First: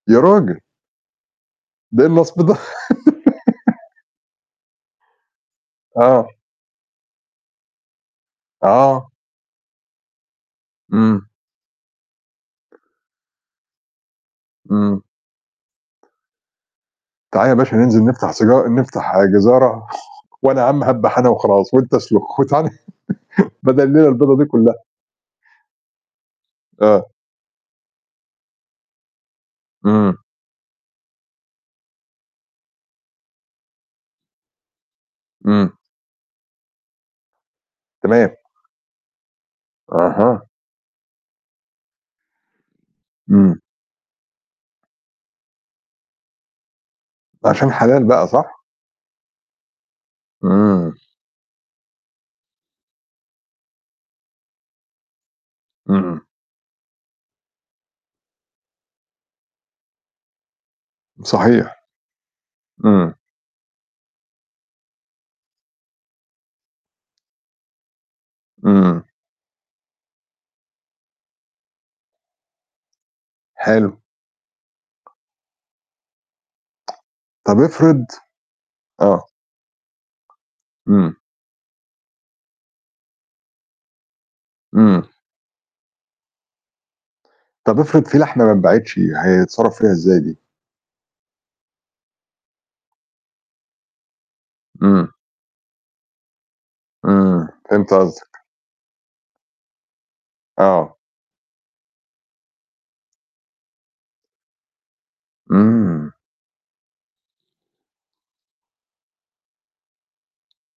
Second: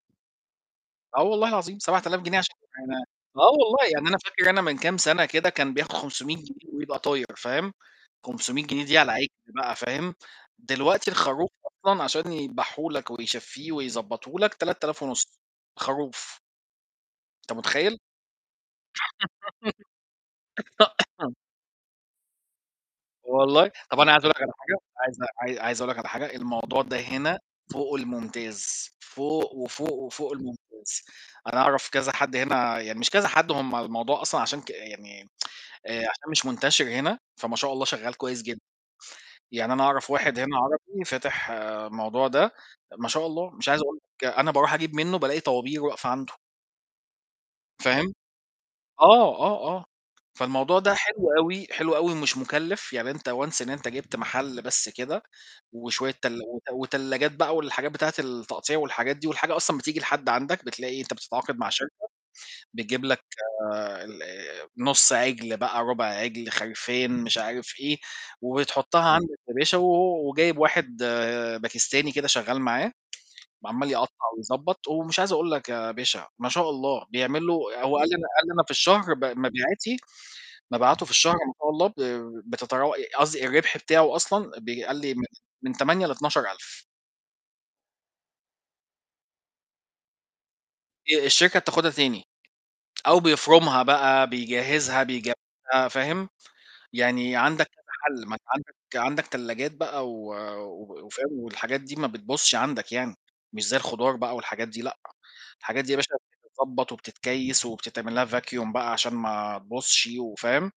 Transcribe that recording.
يا رجل! آه والله العظيم سَبَع ده إيه آلاف جنيه النصب عشان ده؟! يبقى أنا آه والله، يعني أنا فاكر أنا من كام سنة كده كان بياخُد آه. 500 جنيه ويبقى طاير فاهم، 500 جنيه دي على آه. العِجل بقى فاهم، دلوقتي إمم. الخروف أصلًا عشان يدبحه لك ويشفّيه ويضبّطه لك تلات إمم. آلاف ونُص خروف. نعال أنت يا باشا متخيّل؟! ننزِل نفتح سجار نفتح جِزارة وأنا يا عم هادبح أنا وخلاص وأنت أسلُخ وتعا ن والله بدل طَب الليلة أنا عايز أقول البيضة لك دي على كلّها. حاجة عايز عاي عايز أقول لك على حاجة، الموضوع ده آه. هنا فوق المُمتاز، فوق، وفوق، إمم. وفوق المُمتاز. أنا أعرف كذا حد هنا يعني مش كذا حد هم الموضوع أصلًا عشان ك يعني إمم. آآ، عشان مش منتشر هنا، فما شاء الله شغّال تمام. كويس جدًا، يعني أنا أعرف واحد أها. هنا عربي فاتح موضوع ده، ما شاء الله إمم. مش عايز أقول لك أنا باروح أجيب منّه بألاقي طوابير واقفة عنده. عشان حلال فاهم؟ بقى صح؟ آه، آه، آه فالموضوع ده إمم. حلو أوي، حلو أوي ومش مُكلّف، يعني أنت once أنت جبت محل بس كده وشوية إمم. تلا وت وتلّاجات بقى والحاجات بتاعة التقطيع والحاجات دي والحاجة أصلًا بتيجي لحد عندك، بتلاقي أنت بتتعاقد مع صحيح. شركة بتجيب إمم. لك الأ نُص عِجل بقى رُبع عِجل خِرفان مش عارف إيه إمم. وتحطّها عند الفلاشة و و وجايب واحد باكستاني كده شغّال معاه، ب عمّال حلو. يقطّع ويضبط، ومش عايز أقول لك يا باشا ما شاء الله بيعمله طَب آآ، هو أفرض قال لي أنا قال لي أنا في الشهر ب آه. مبيعاتي مبيعاته في إمم. الشهر ما شاء الله ب بتتراو ي قصدي الرِبح بتاعه أصلًا بي قال إمم. لي من من 8 ل12000 طَب أفرض في لحمة ما اتباعتش يع هيتصرّف فيها إزاي دي؟ آآ، الشركة بتاخُدها تاني، أو بيفرمها بقى بيجهزها إمم. بيجهزها فاهم، يعني إمم، عندك كذا فهمت حَل، ما قصدك. أنت عندك عندك تلّاجات بقى و وب آه. وفاهم والحاجات دي ما بتبُظش عندك يعني، مش زي الخضار بقى والحاجات دي لأ، الحاجات دي يا باشا إمم. بتتضبّط وبتتكيّس وبتتعمل لها vacuum بقى عشان ما تبُظش وفاهم؟